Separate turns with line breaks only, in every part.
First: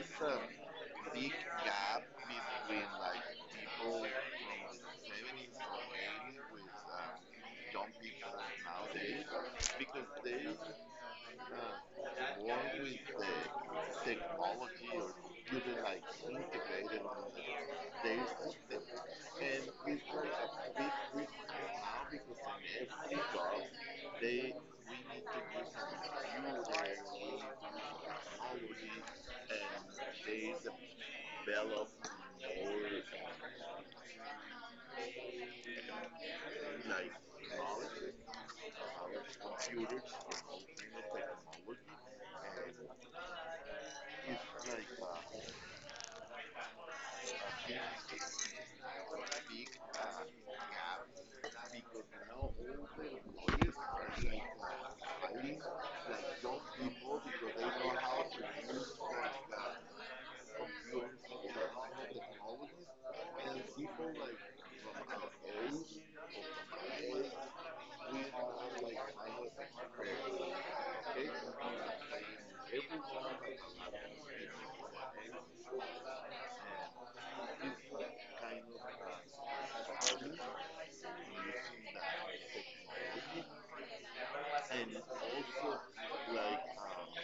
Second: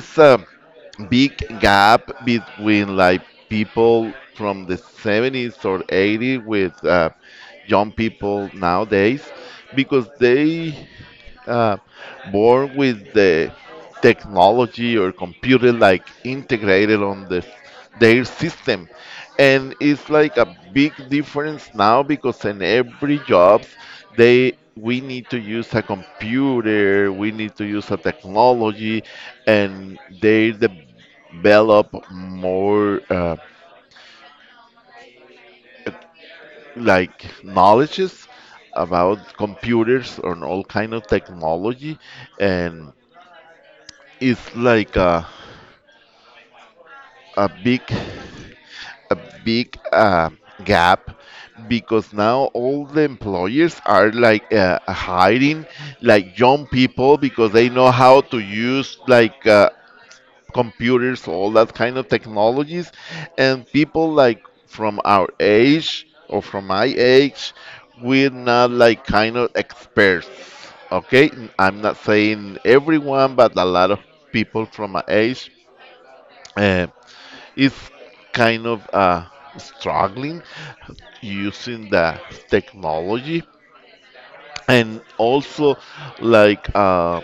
it's a big gap between like people from the 70s or 80s with young people nowadays because they uh, more with the technology or computer like integrated on their system. And it's like a big difference now because in every jobs they we need to use a computer, we need to use a technology, and they develop more like knowledges about computers and all kind of technology. And it's like a big a big gap because now all the employers are like hiring like young people because they know how to use like computers, all that kind of technologies. And people like from our age or from my age, we're not like kind of experts. Okay, I'm not saying everyone, but a lot of people from my age, uh, is kind of struggling using the technology. And also like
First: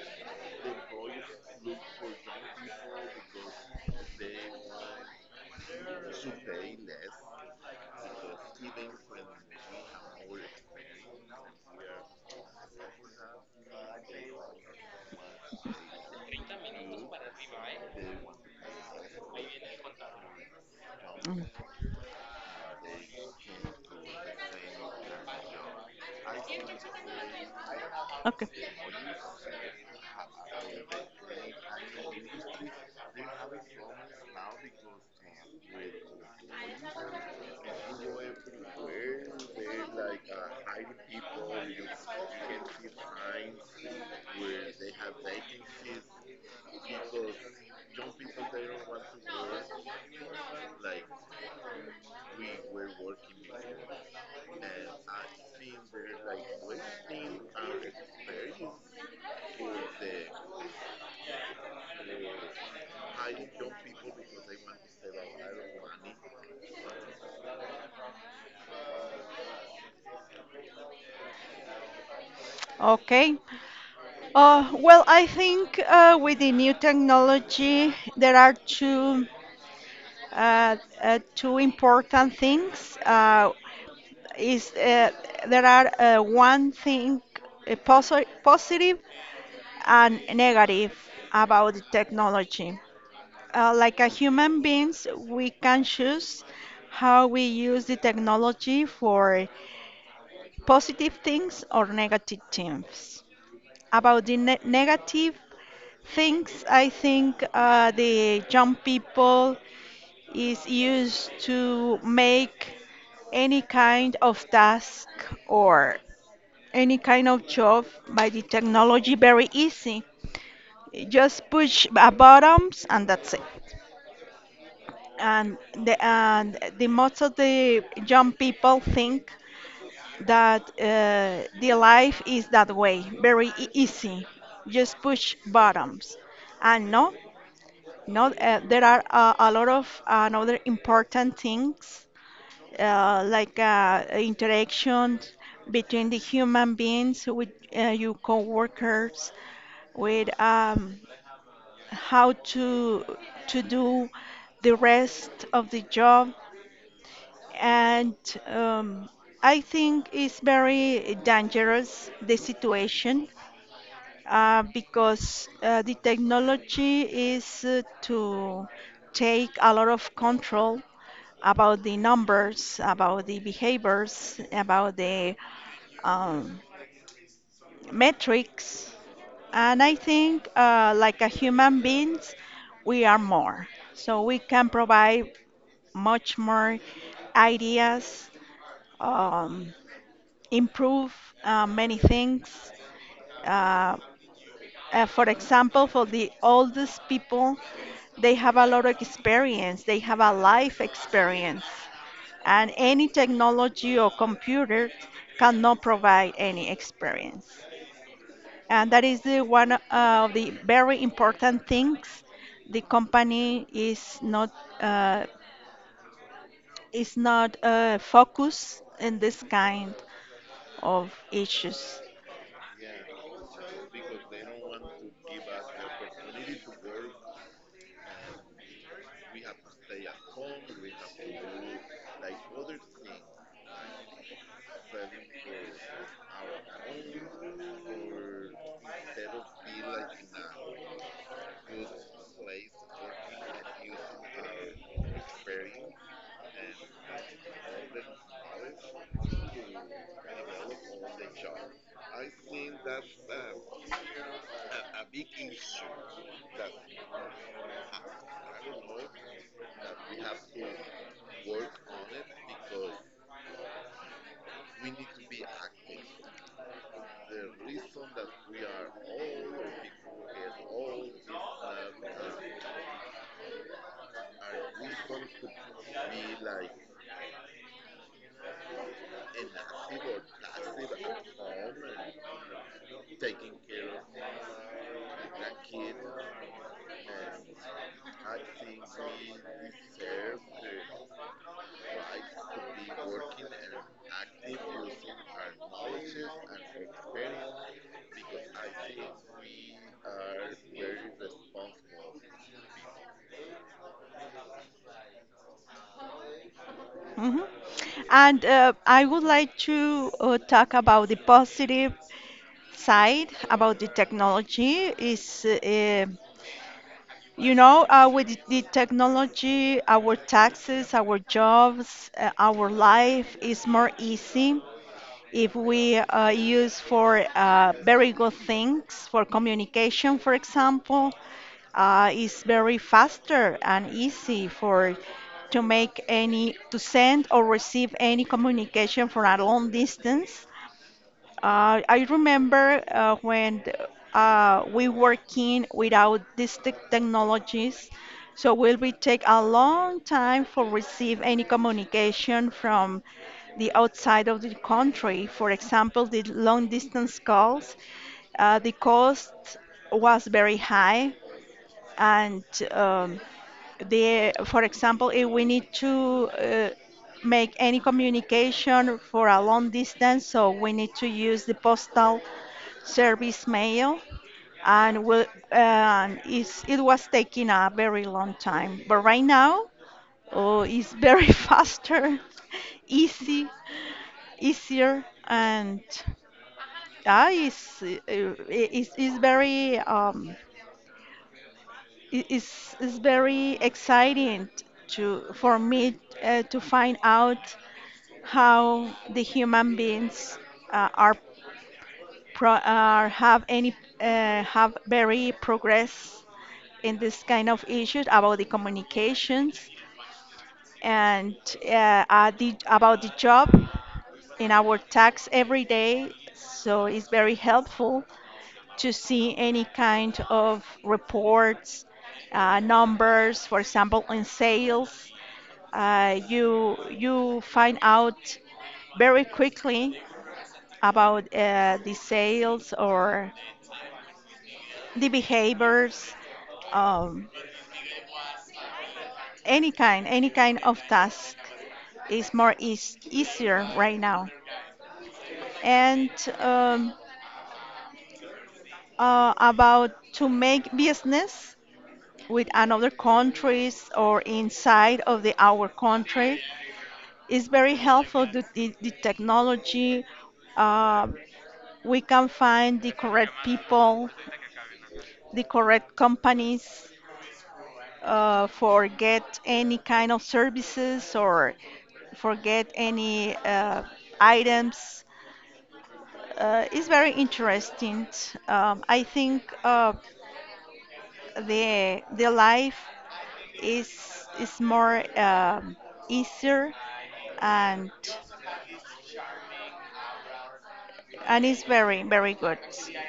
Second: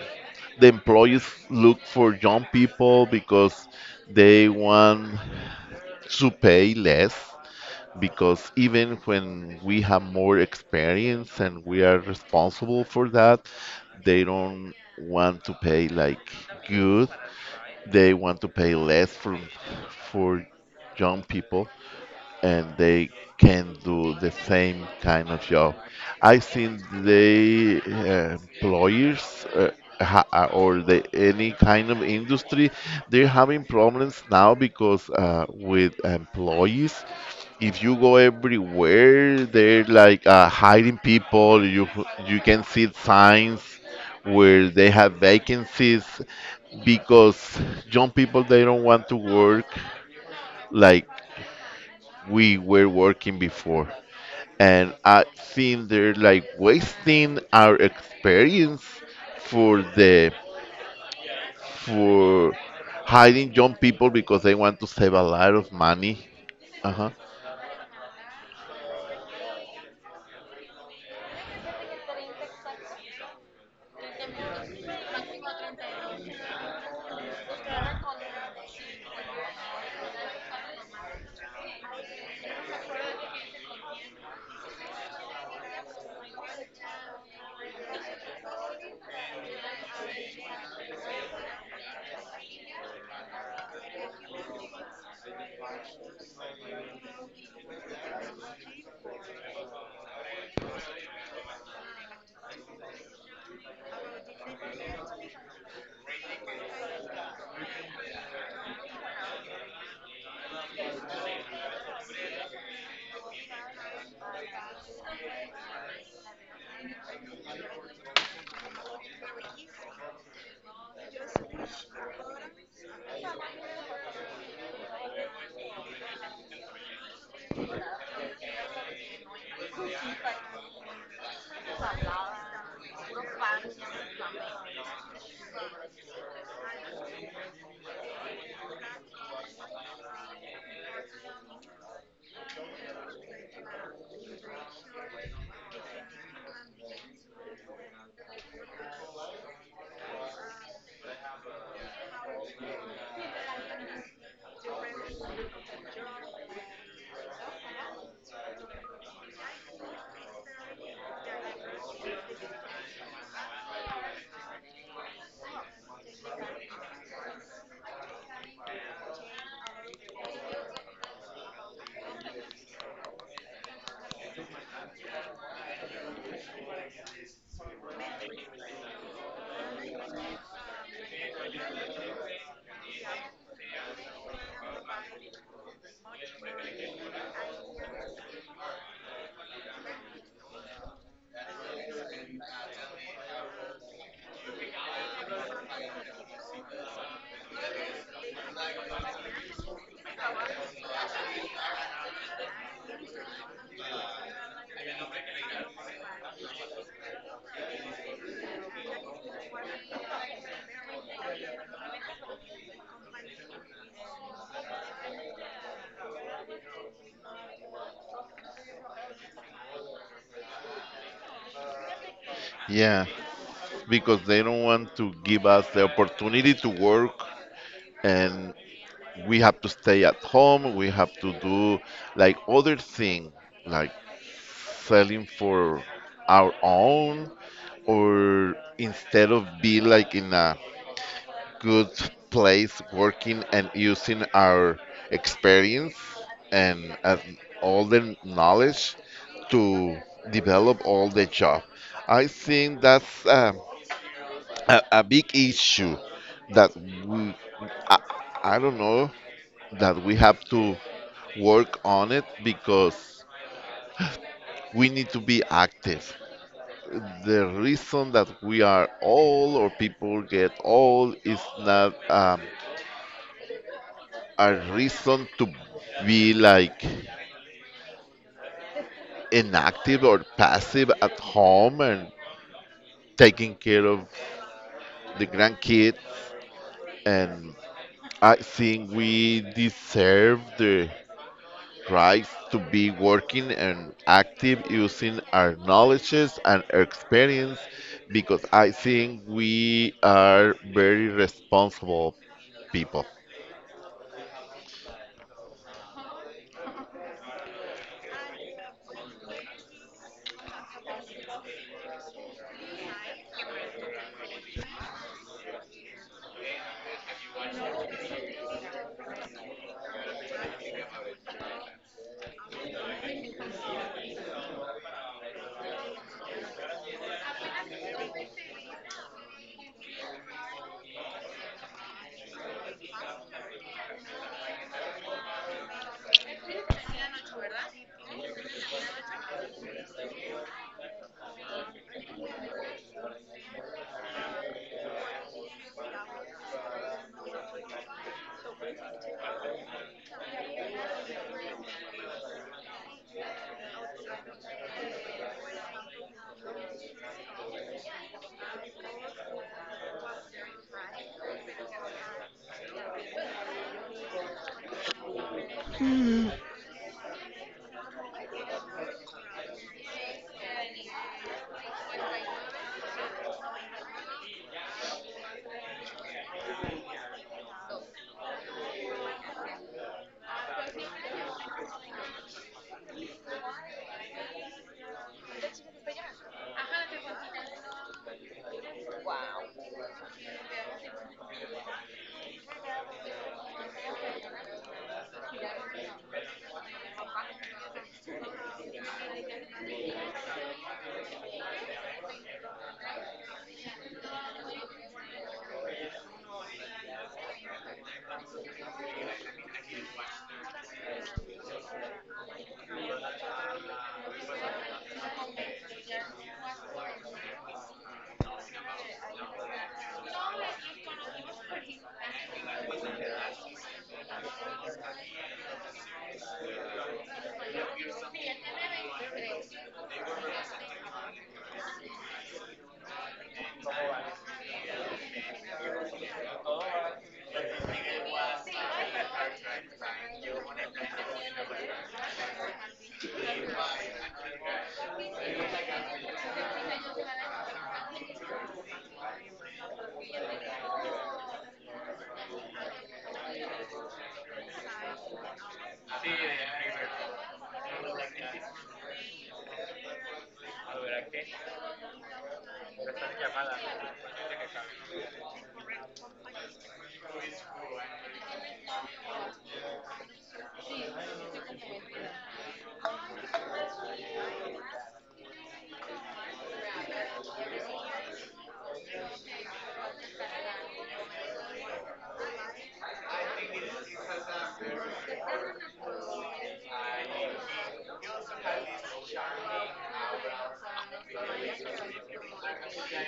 the employees look for young people because they want to pay less, because even when we have more experience and we are responsible for that, they don't want to pay like good. They want to pay less for for young people, and they can do the same kind of job. I think they
Okay.
employers or the any kind of industry, they're having problems now because with employees. If you go everywhere, they're like hiding people. You can see signs where they have vacancies because young people, they don't want to work. Like we were working before. And I think they're like wasting our experience for the for hiding young people because they want to save a lot of money. Uh-huh.
Okay. Well, I think with the new technology, there are two important things. Is there are One thing positive and negative about the technology. Like a human beings, we can choose how we use the technology for positive things or negative things. About the negative things, I think the young people is used to make any kind of task or any kind of job by the technology very easy. Just push a buttons and that's it. And the most of the young people think that the life is that way, very easy, just push buttons. And no, no, there are a lot of another important things interactions between the human beings with your coworkers, with how to do the rest of the job and um, I think it's very dangerous the situation because the technology is to take a lot of control about the numbers, about the behaviors, about the um, metrics, and I think like a human beings, we are more. So we can provide much more ideas. Um, Improve many things. Uh, for example, for the oldest people, they have a lot of experience, they have a life experience, and any technology or computer cannot provide any experience. And that is the one of the very important things the company is not uh, focused in this kind of issues.
Yeah, because they don't want to give us the opportunity to work, and we have to stay at home, we have to do like other thing, like selling for our own, or instead of be like in a good place working and using our experience and all the knowledge to develop all the job. I think that's a big issue that we I, I don't know, that we have to work on it because we need to be active. The reason that we are old or people get old is not a reason to be like inactive or passive at home and taking care of the grandkids. And I think we deserve the tries to be working and active using our knowledges and our experience, because I think we are very responsible people.
Mhm. And I would like to talk about the positive side about the technology. Is you know, with the technology, our taxes, our jobs, our life is more easy if we use for very good things, for communication, for example, is very faster and easy for to make any to send or receive any communication for a long distance. I remember when we working without these technologies, so will we take a long time for receive any communication from the outside of the country. For example, the long distance calls, the cost was very high, and um, the for example if we need to make any communication for a long distance so we need to use the postal service mail and we and it was taking a very long time but right now oh, it's very faster easy easier and it's very it's very exciting to for me to find out how the human beings uh, are are have any have very progress in this kind of issues about the communications and about the job in our tax every day so it's very helpful to see any kind of reports, numbers, for example, in sales. You find out very quickly about the sales or the behaviors. Um, any kind of task is more easier right now. And um, about to make business, with another countries or inside of the our country is very helpful to the technology. uh, we can find the correct people the correct companies for get any kind of services or for get any items. Is very interesting. I think the life is more easier and and it's very very good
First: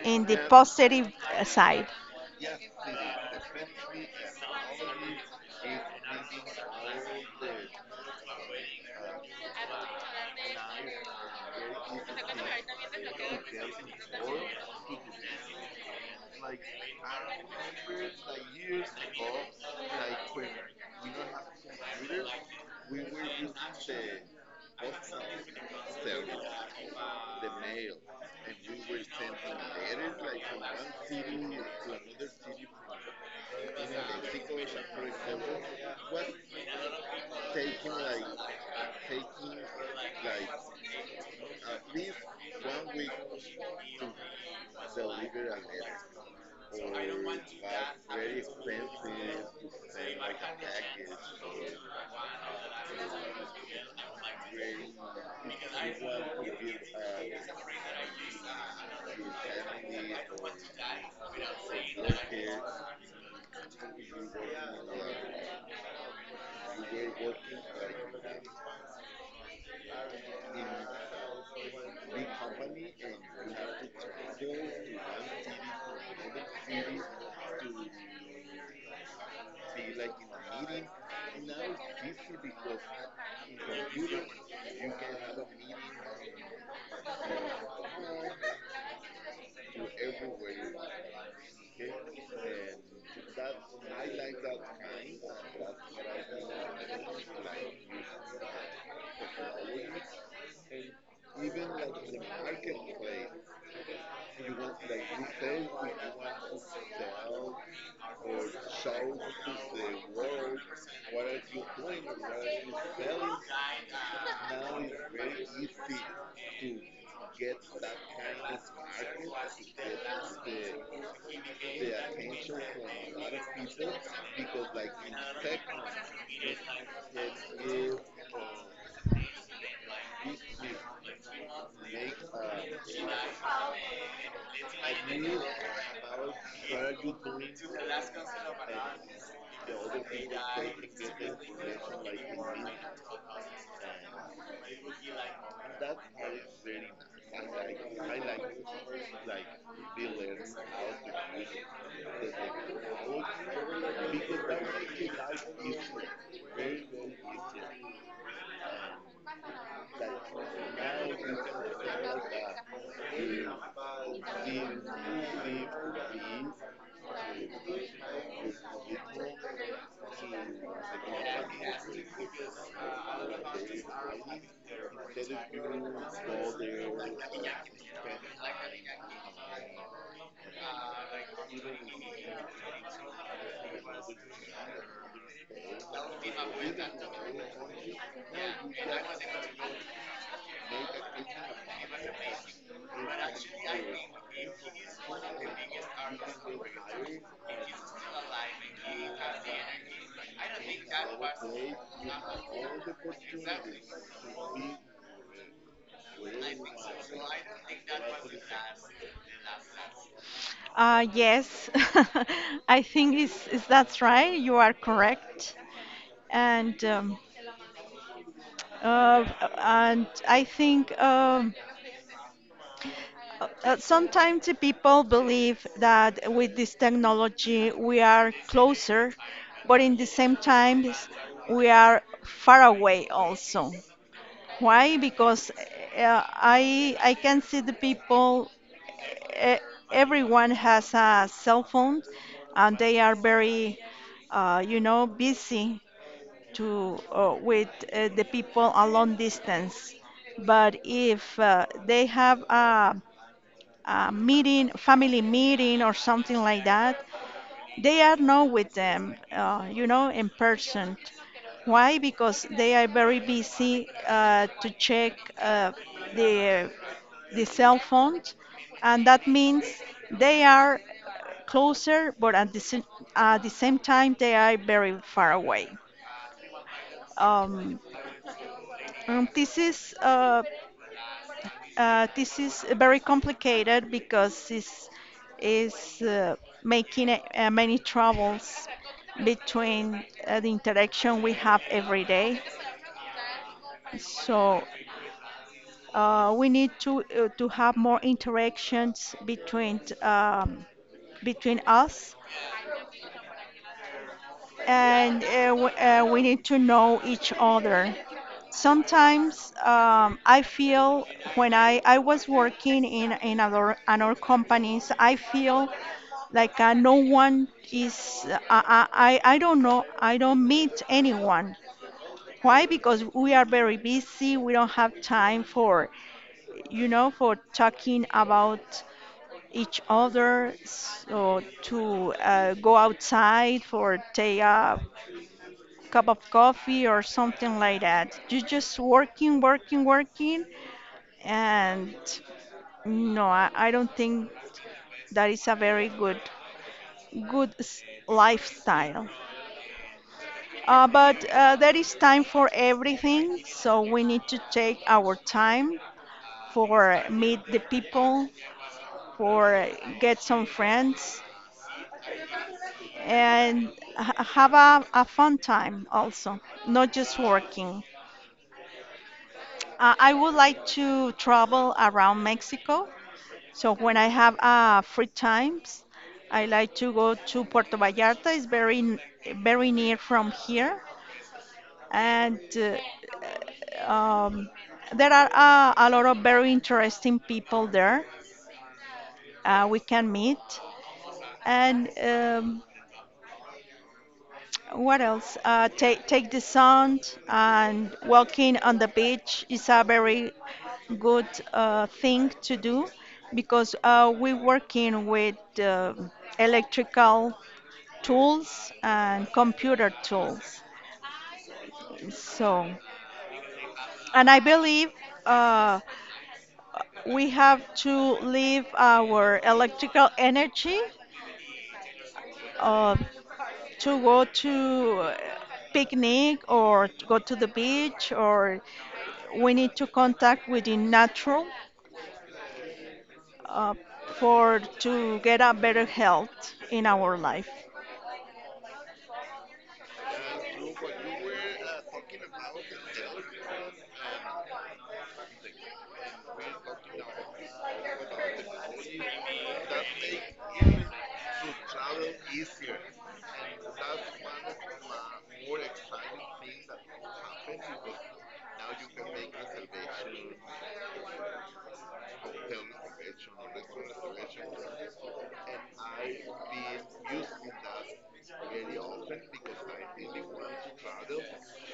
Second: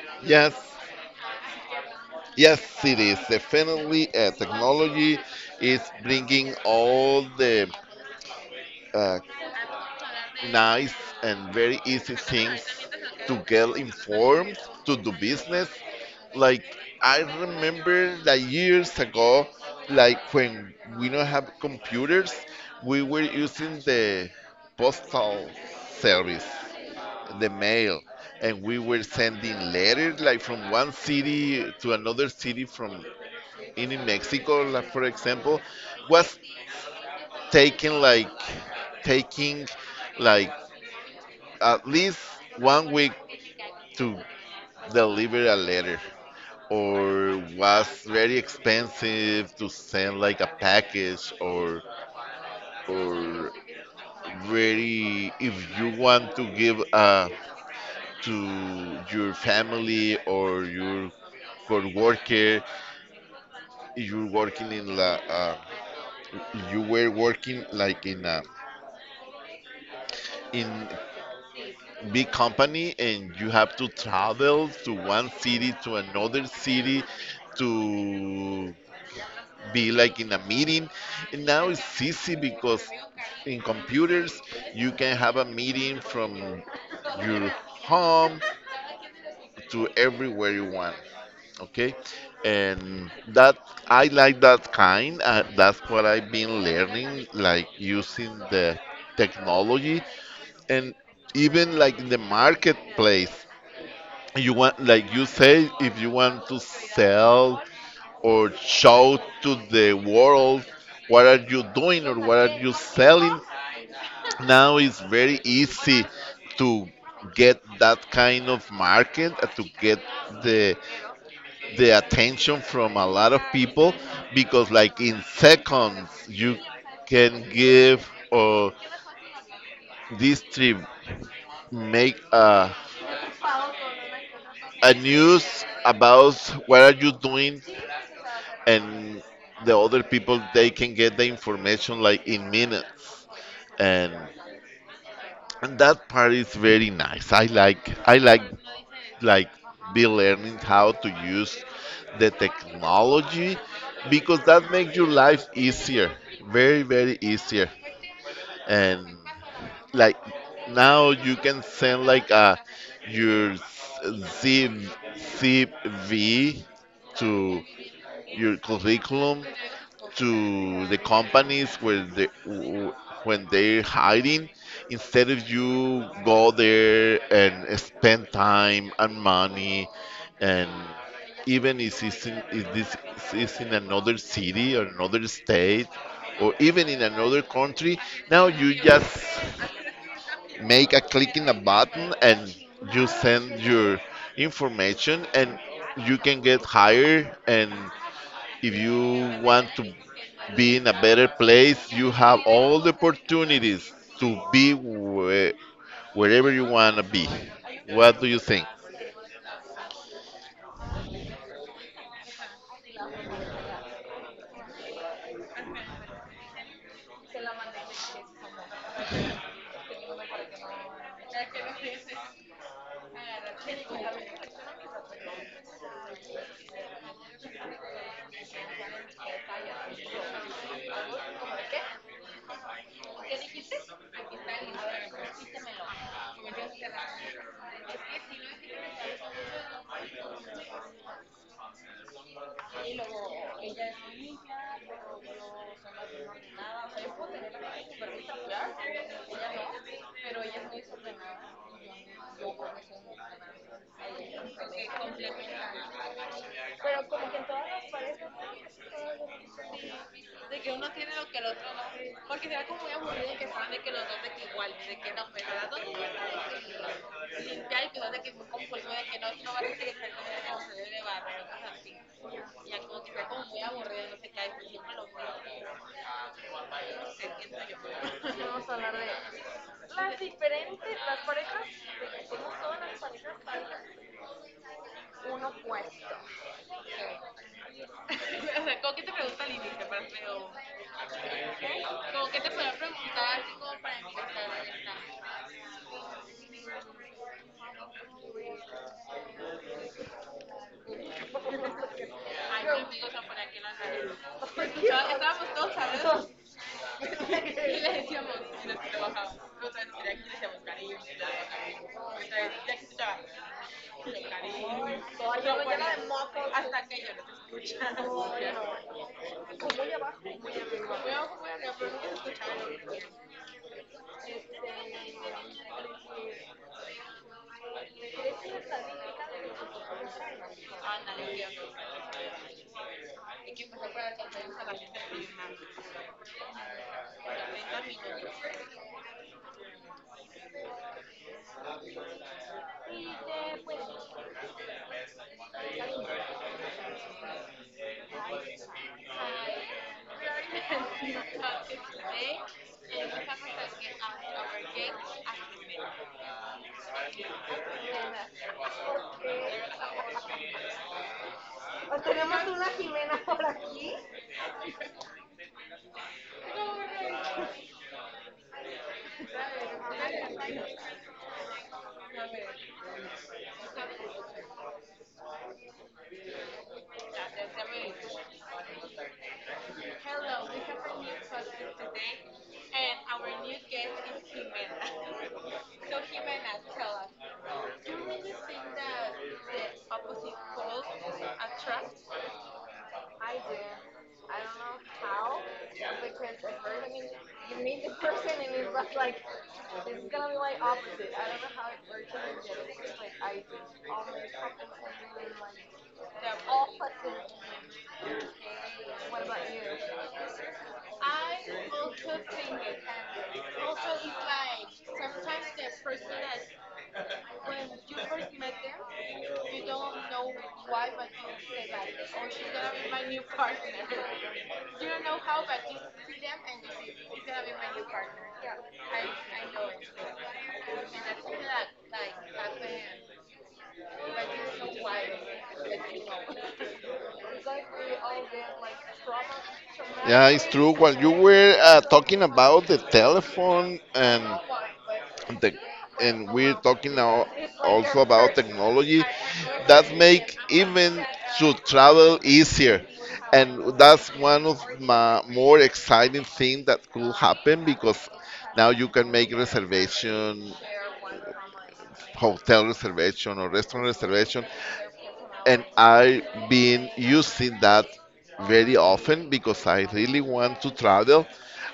in the
Yes.
positive side.
Yes, it is definitely a technology is bringing all the uh, nice and very easy things to get informed, to do business. Like, I remember that years ago, like when we don't have computers, we were using the postal service, the mail, and we were sending letters like from one city to another city, from in Mexico, like for example, was taking like taking like at least 1 week to deliver a letter. Or was very expensive to send like a package or very, if you want to give to your family or your co-worker, you're working in la you were working like in a in big company and you have to travel to one city to another city to be like in a meeting. And now it's easy because in computers you can have a meeting from your home to everywhere you want. Okay, and that, I like that kind that's what I've been learning, like using the technology. And even like in the marketplace, you want, like you say, if you want to sell or show to the world what are you doing or what are you selling, now it's very easy to get that kind of market to get the the attention from a lot of people, because like in seconds you can give or distribute, make a news about what are you doing. And the other people, they can get the information like in minutes. and and that part is very nice. I like, like, be learning how to use the technology because that makes your life easier, very very easier. And like, now you can send like a your zip, CV to your curriculum to the companies where when they're hiring, instead of you go there and spend time and money. And even if it's in, if this is in another city or another state, or even in another country, now you just make a click in a button and you send your information and you can get hired. And if you want to be in a better place, you have all the opportunities to be wherever you want to be. What do you think?
Yes, I think is that's right. You are correct, and um, uh, and I think sometimes the people believe that with this technology we are closer, but in the same time we are far away
¿Qué
also.
dijiste? Aquí está, el a
Why?
ver,
Because
repítemelo. Y me dio este.
I can see
Es
the
que si no
people.
es que tienes-
e- Everyone has a cell phone, and
Y
they are
luego
very,
ella es muy limpia,
you know,
pero yo
busy
soy más bien nada. O
to
sea, yo puedo tener la
with
cabeza súper
the people
espectacular,
a
ella
long distance.
no, pero ella es
But
muy
if
desordenada.
they have
Yo por eso no soy ordenada.
a meeting, family meeting, or something like that, they are not with them, you know, in
De que uno
person.
tiene lo que el otro
Why?
no.
Because
Porque será
they
como
are
muy
very
aburrido y que saben de
busy
que los dos, de que
to
igual, de
check
que no, pero
uh,
las dos limpiar
the the cell
y cuidar de
phones,
que muy compulsivo.
and that
No va a
means
ser.
they are closer, but
Y como que fue
at
como
the
muy
same time
aburrido,
they are
yo
very
me lo fui.
far away. Um,
Vamos a hablar de
and
las diferentes, las parejas, de
This
cómo
is
todas las
very
diferentes parejas,
complicated because this
un
is
opuesto.
making many troubles
¿Cómo que te pregunta el índice
between
para
the
feo?
interaction we have
¿Qué?
every
¿Cómo
day.
que te podía preguntar así como para empezar
So
a estar?
we need to have more interactions between between us,
Ay, no, amigos, a aquí en la nariz.
and
Estábamos todos
we
sabrosos
need to know each
y
other.
le decíamos, y nos trabajamos.
Sometimes
Hasta
I
que
feel when I was working in other companies, I feel
yo
like
no
no one
te
is.
escuchaba. Muy
I don't
abajo.
know.
Muy
I
abajo, muy
don't
abajo, muy
meet
arriba,
anyone.
pero no te
Why? Because
escuchaba.
we are very busy. We don't have time for, you know, for talking about each other.
Ándale,
So
ya.
to go outside
A
for take
las
a
30
cup of coffee or something like that.
minutos.
You're just working, working, working, and
Y
no,
de,
I
pues,
don't think that is a very good good s- lifestyle. But there is time for everything, so we need to take our time for meet the people, for get some friends,
porque tenemos una Jimena por
and
aquí.
have a fun time also, not just working. I would
Ya,
like
ya,
to travel around Mexico, so when I have free times, I like to go to
ya
Puerto
me-
Vallarta. It's very very near from
Hello, we
here,
have a new costume today,
and
and our new guest is
um, there are
Jimena.
a lot of very
Tell us,
interesting people
do you
there
really think that
we
the
can
opposite
meet
poles
and
attract?
what else take the sun and walking on the beach is a very good thing to do because we're working with
The
electrical tools and computer tools
I also think
so
it. And also, it's
and I
like
believe
sometimes the
uh,
person that
we
when
have
you
to
first met
leave
them,
our
you don't
electrical
know
energy
why, but you say like, oh, she's gonna be
uh,
my new partner.
to go
You
to
don't know how, but you see them.
picnic or to go
He's
to
gonna
the
be my new
beach
partner.
or
Yeah, I
we
know
need to
it.
contact with the
And that's something
natural
that like happened,
uh,
like
for
it's so
to get a better
wild.
health in our life.
True. While you were talking about the telephone and the, and we're talking now also about technology, that make even to travel easier. And that's one of my more exciting thing that could happen, because now you can make reservation, hotel reservation or restaurant reservation, and I've been using that very often because I really want to travel.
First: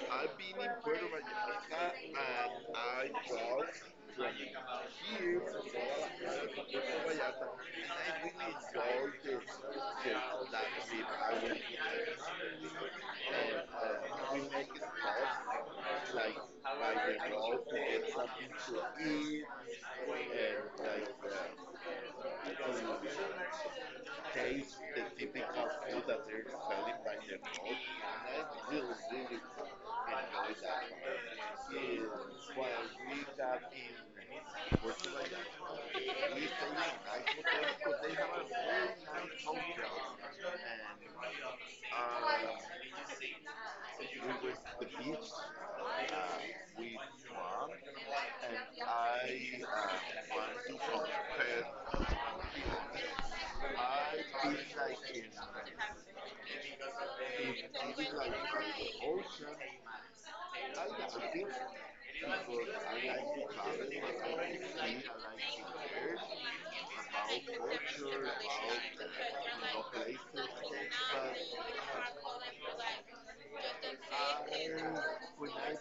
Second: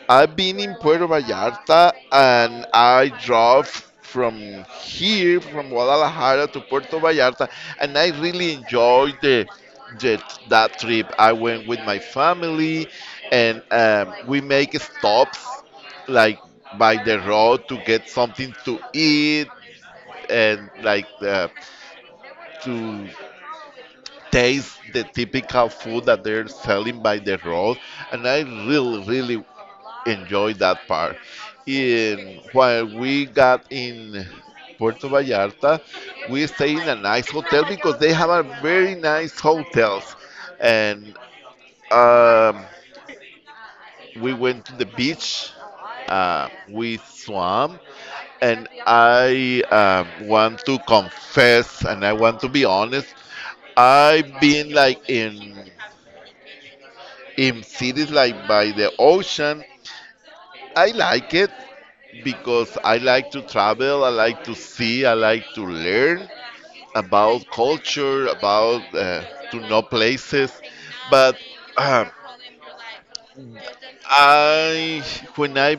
I've been in Puerto Vallarta and I drove from here, from Guadalajara to Puerto Vallarta, and I really enjoyed the that trip. I went with my family, and we make stops like by the road to get something to eat, and like to taste the typical food that they're selling by the road, and I really, really enjoyed that part. And while we got in Puerto Vallarta, we stayed in a nice hotel because they have a very nice hotels. And um, we went to the beach, we swam, and I want to confess and I want to be honest. I've been like in cities like by the ocean. I like it because I like to travel, I like to see, I like to learn about culture, about to know places. But I when I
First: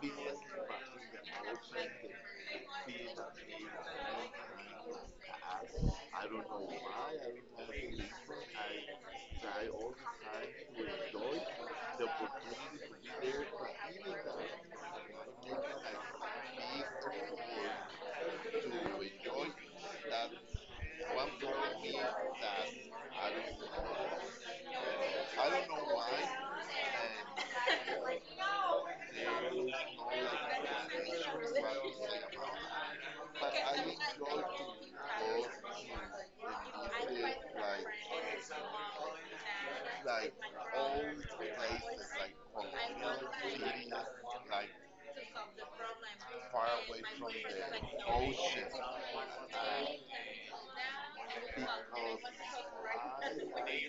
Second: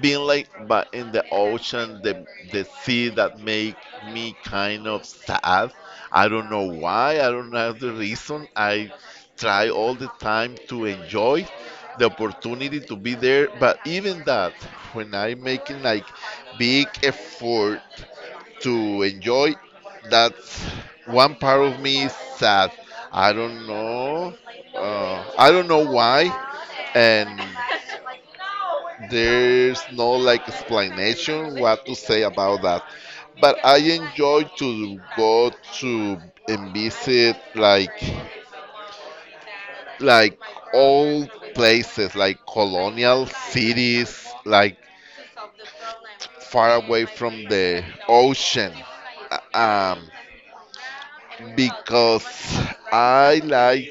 been like but in the ocean, the sea that make me kind of sad. I don't know why. I don't know the reason. I try all the time to enjoy the opportunity to be there, but even that, when I making like big effort to enjoy that, one part of me is sad. I don't know, I don't know why. And there's no like explanation what to say about that, but I enjoy to go to and visit like old places, like colonial cities, like far away from the ocean. Uh, Um, because I like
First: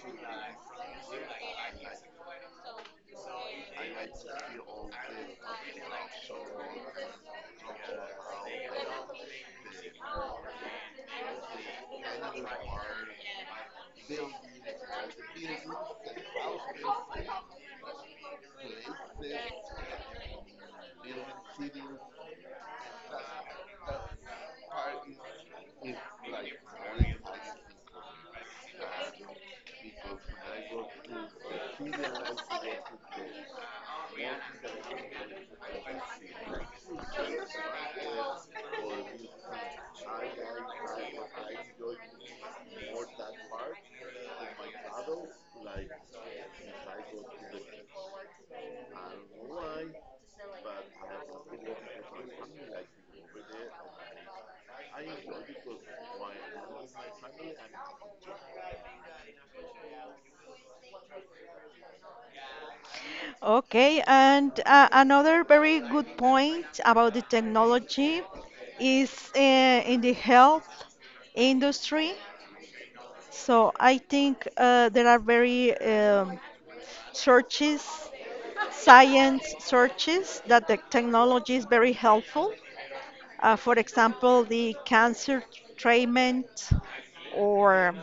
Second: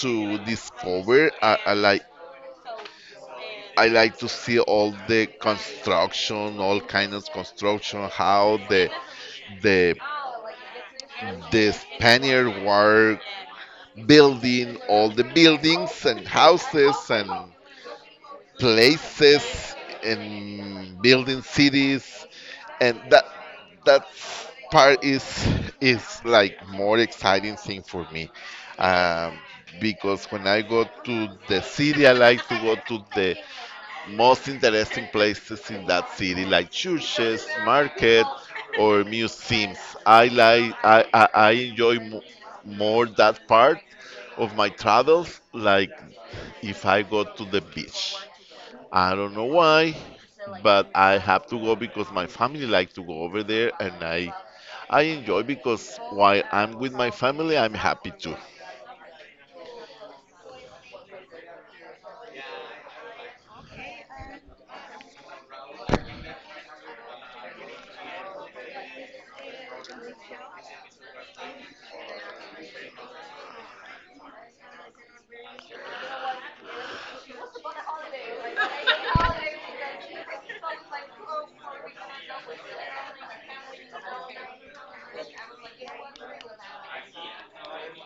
to discover, I like to see all the construction, all kinds of construction, how the the Spaniards were building all the buildings and houses and places and building cities. And that part is like more exciting thing for me. um, because when I go to the city, I like to go to the most interesting places in that city, like churches, market, or museums. I like, I enjoy more that part of my travels, like if I go to the beach. I don't know why, but I have to go because my family like to go over there, and I enjoy because while I'm with my family, I'm happy too.
Okay, and another very good point about the technology is in the health industry. So I think there are very searches, science searches, that the technology is very helpful. For example, the cancer treatment or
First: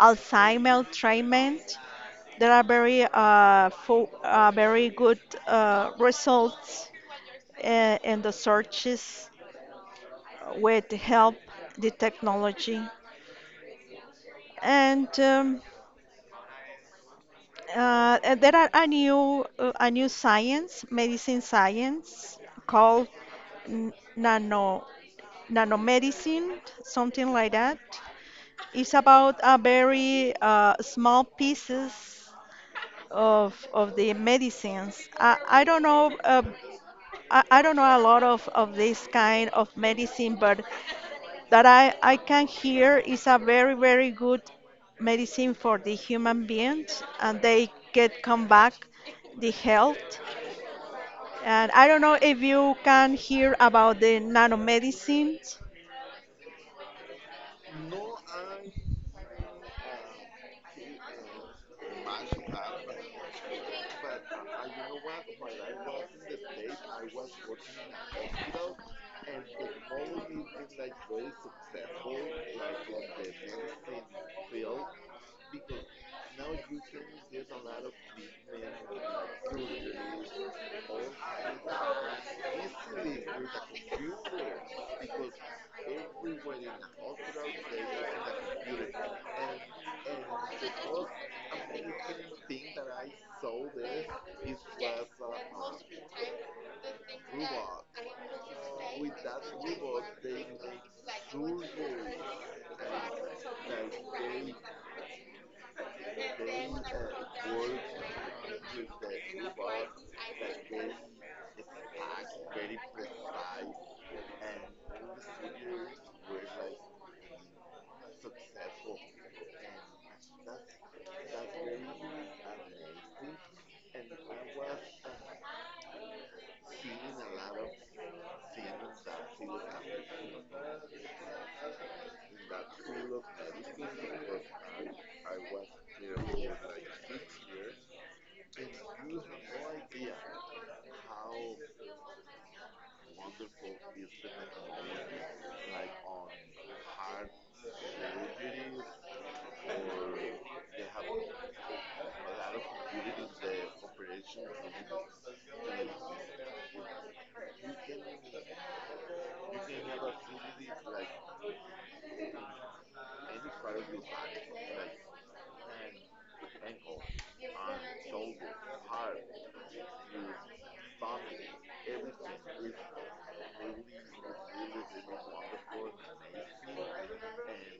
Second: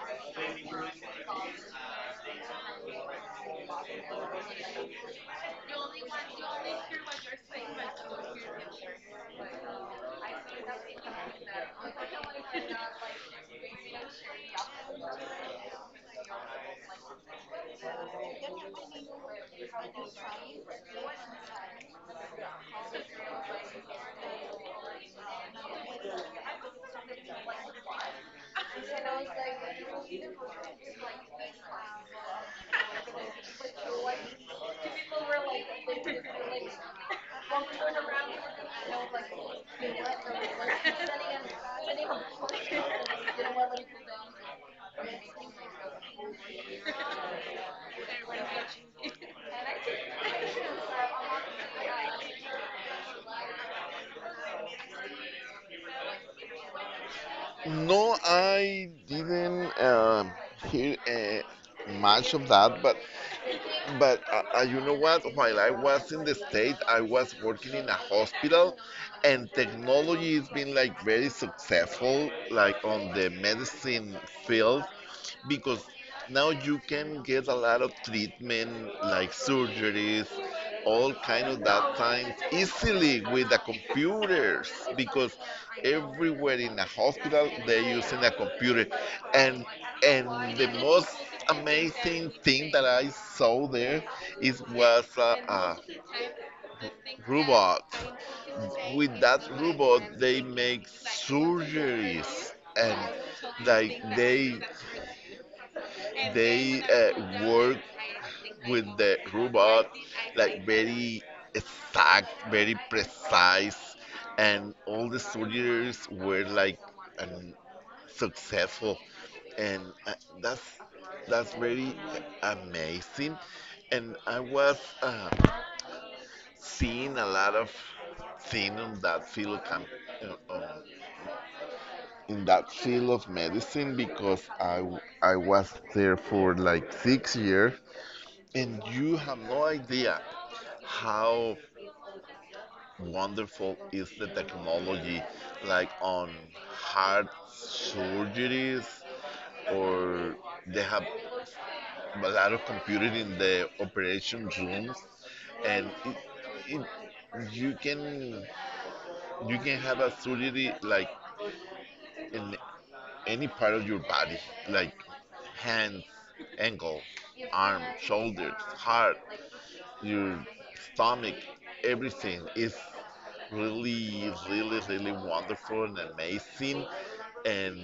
Alzheimer treatment. There are very, very good results in the searches with help the technology. And um, and there are a new science, medicine science called n- nano nanomedicine, something like that. It's about a very small pieces of the medicines. I don't know I don't know a lot of this kind of medicine, but that I can hear is a very, very good medicine for the human beings and they get come back the health. And I don't know if you can hear about the nanomedicines.
No, I didn't hear much of that, but. But you know what? While I was in the States, I was working in a hospital, and technology has been like very successful, like on the medicine field because now you can get a lot of treatment like surgeries all kind of that times easily with the computers because everywhere in a hospital they're using a computer and and the most amazing thing that I saw there is was a robot. With that robot, they make surgeries and like they work with the robot like very exact, very precise, and all the surgeries were like um, successful, and uh, that's that's very amazing. And I was seeing a lot of thing on that field of uh, um, in that field of medicine because I was there for like 6 years, and you have no idea how wonderful is the technology, like on heart surgeries, or they have a lot of computer in the operation rooms, and it, you can you can have a surgery like in any part of your body, like hands, ankle, arm, shoulders, heart, your stomach. Everything is really, really, really wonderful and amazing. And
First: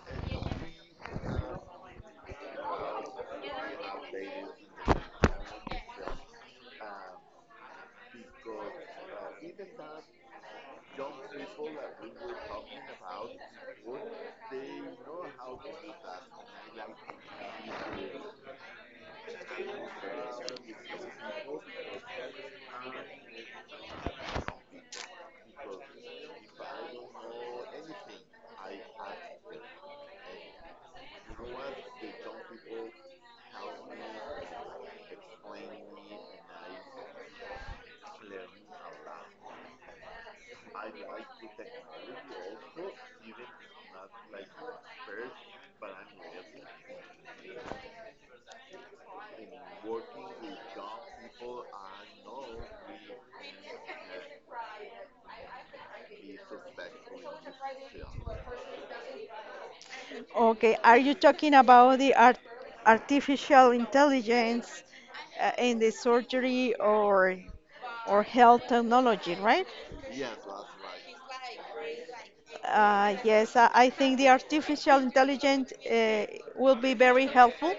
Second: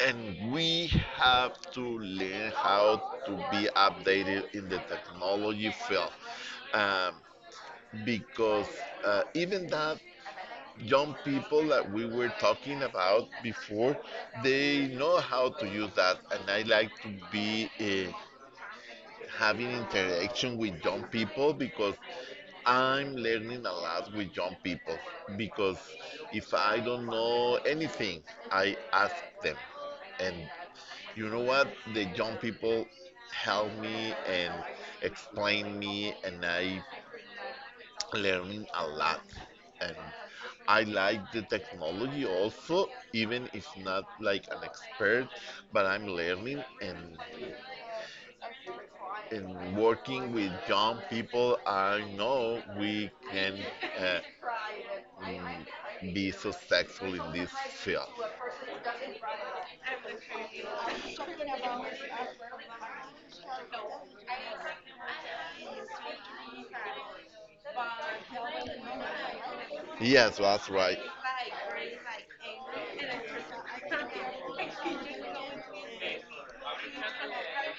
and we have to learn how to be updated in the technology field, um, because even that young people that we were talking about before, they know how to use that, and I like to be. A having interaction with young people because I'm learning a lot with young people. Because if I don't know anything, I ask them. And you know what? The young people help me and explain me, and I learning a lot. And I like the technology also, even if not like an expert, but I'm learning and working with young people, I know we can uh, be successful in this field.
Okay, are you talking about the artificial intelligence in the surgery or health technology, right?
Yes, that's right.
Yes, I think the artificial intelligence will be very helpful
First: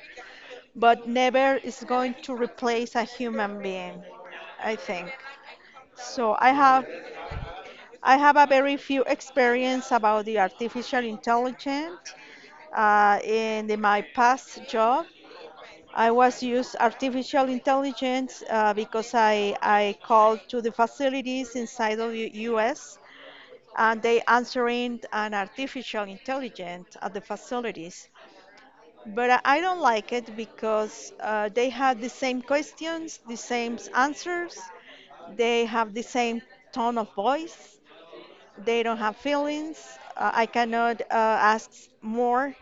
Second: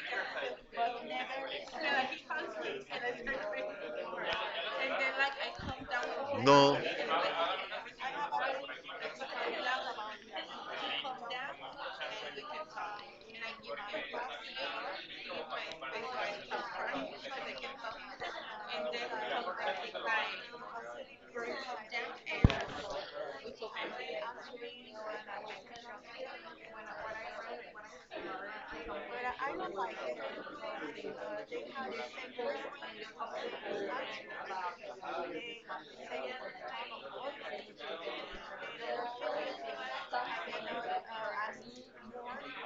but never is going to replace a human being, I think.
Like
So
no.
I have a very few experience about the artificial intelligence. In my past job, I was used artificial intelligence because I called to the facilities inside of the U.S. and they answering an artificial intelligence at the facilities. But I don't like it because they have the same questions, the same answers, they have the same tone of voice, they don't have feelings. I cannot ask more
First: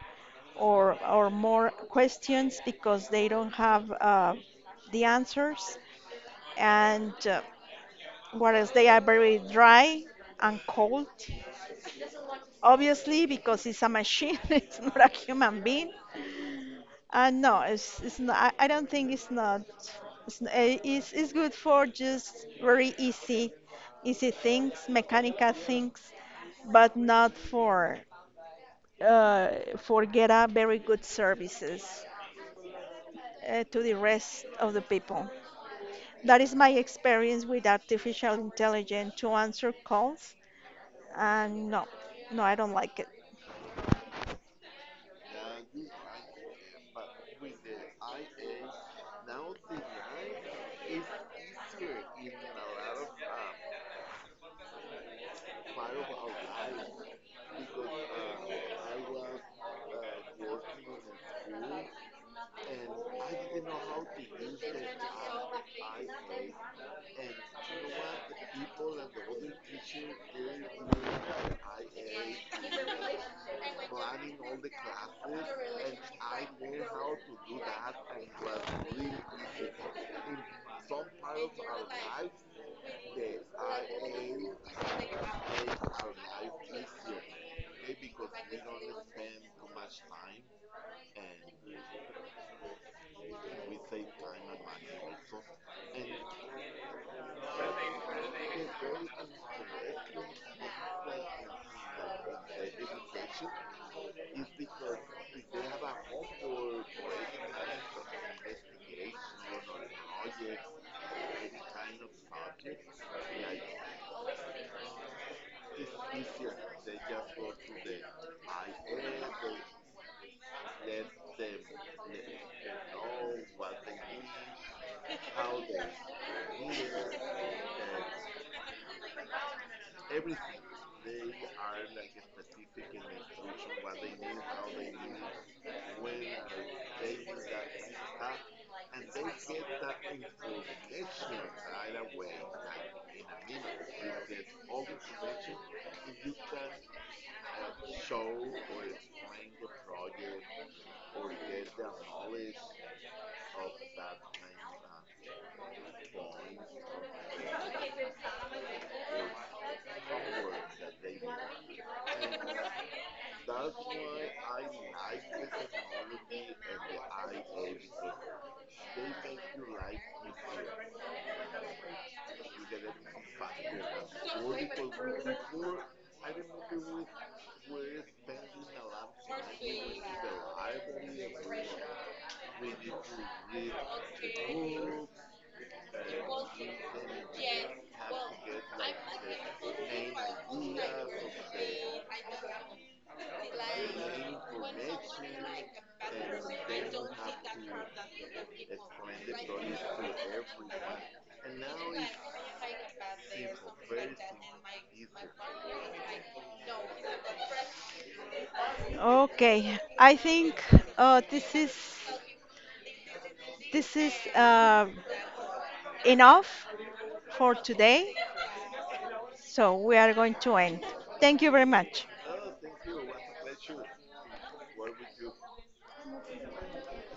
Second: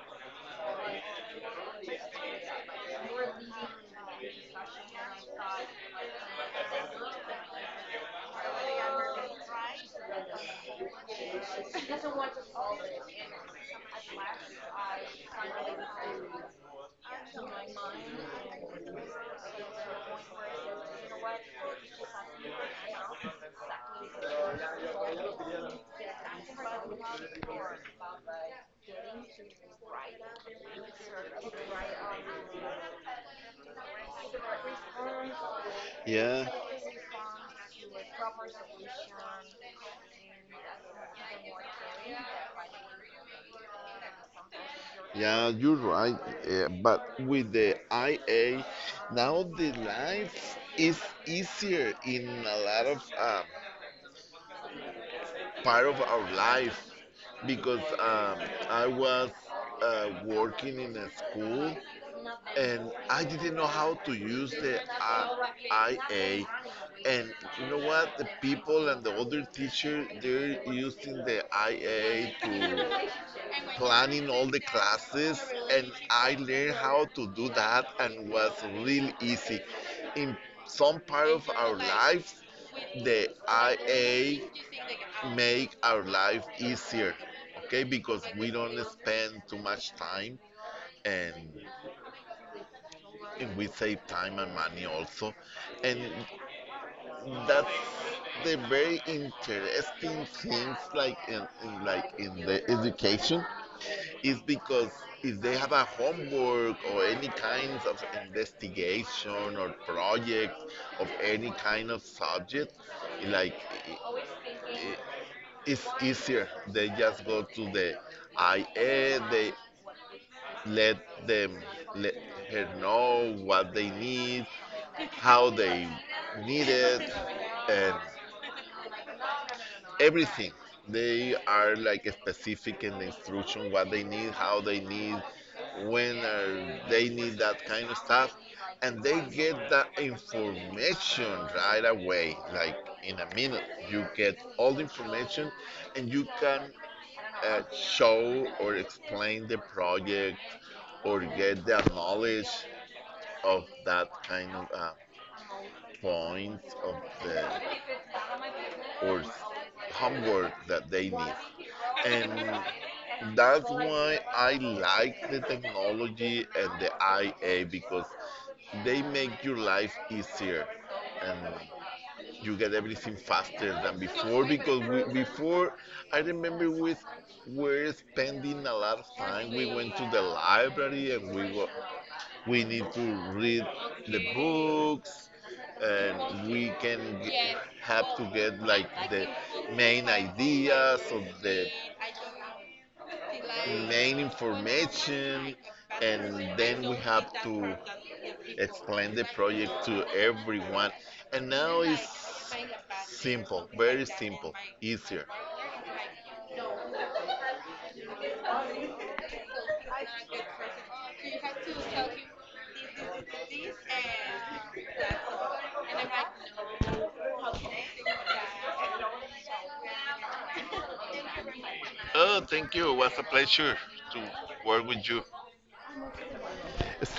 or more questions because they don't have the answers. And what else? They are very dry and cold, obviously, because it's a machine, it's not a human being. No, it's not. I don't think it's not. It's, n- eh, it's good for just very easy, easy things, mechanical things, but not for uh, for get a very good services to the rest of the people. That
Yeah,
is my experience with artificial intelligence to answer calls, and no, no, I don't like it.
yeah, you're right. Yeah, but with the IA, now the life is easier in a lot of part of our life because I was working in a school and I didn't know how to use the IA. And you know what? The people and the other teacher, they're using the IA to planning all the classes, and I learned how to do that, and was really easy. In some part of our lives, the IA make our life easier, okay? Because we don't spend too much time, and and we save time and money also, and that's the very interesting things like in like in the education is because if they have a homework or any kinds of investigation or projects of any kind of subject, like it's easier. They just go to the IA. They let them let her know what they need, how they need it, and everything. They are like specific in the instruction what they need, how they need, when are they need that kind of stuff, and they get that information right away. Like in a minute, you get all the information, and you can show or explain the project or get the knowledge of that kind of point of the or homework that they need. And that's why I like the technology and the IA because they make your life easier and you get everything faster than before because we, before I remember we were spending a lot of time we went to the library and we were we need to read the books and have to get like the main ideas of the main information and then we have to explain the project to everyone, and now it's simple, very simple, easier.
Okay, I think
So
uh,
you
this
have
is
to tell him this, this, this,
this is
this, this, and that's all. And
enough
I'm like,
for today. So we are going to end. Thank you very
no.
much.
Oh, thank you. It was a pleasure to work with you. It's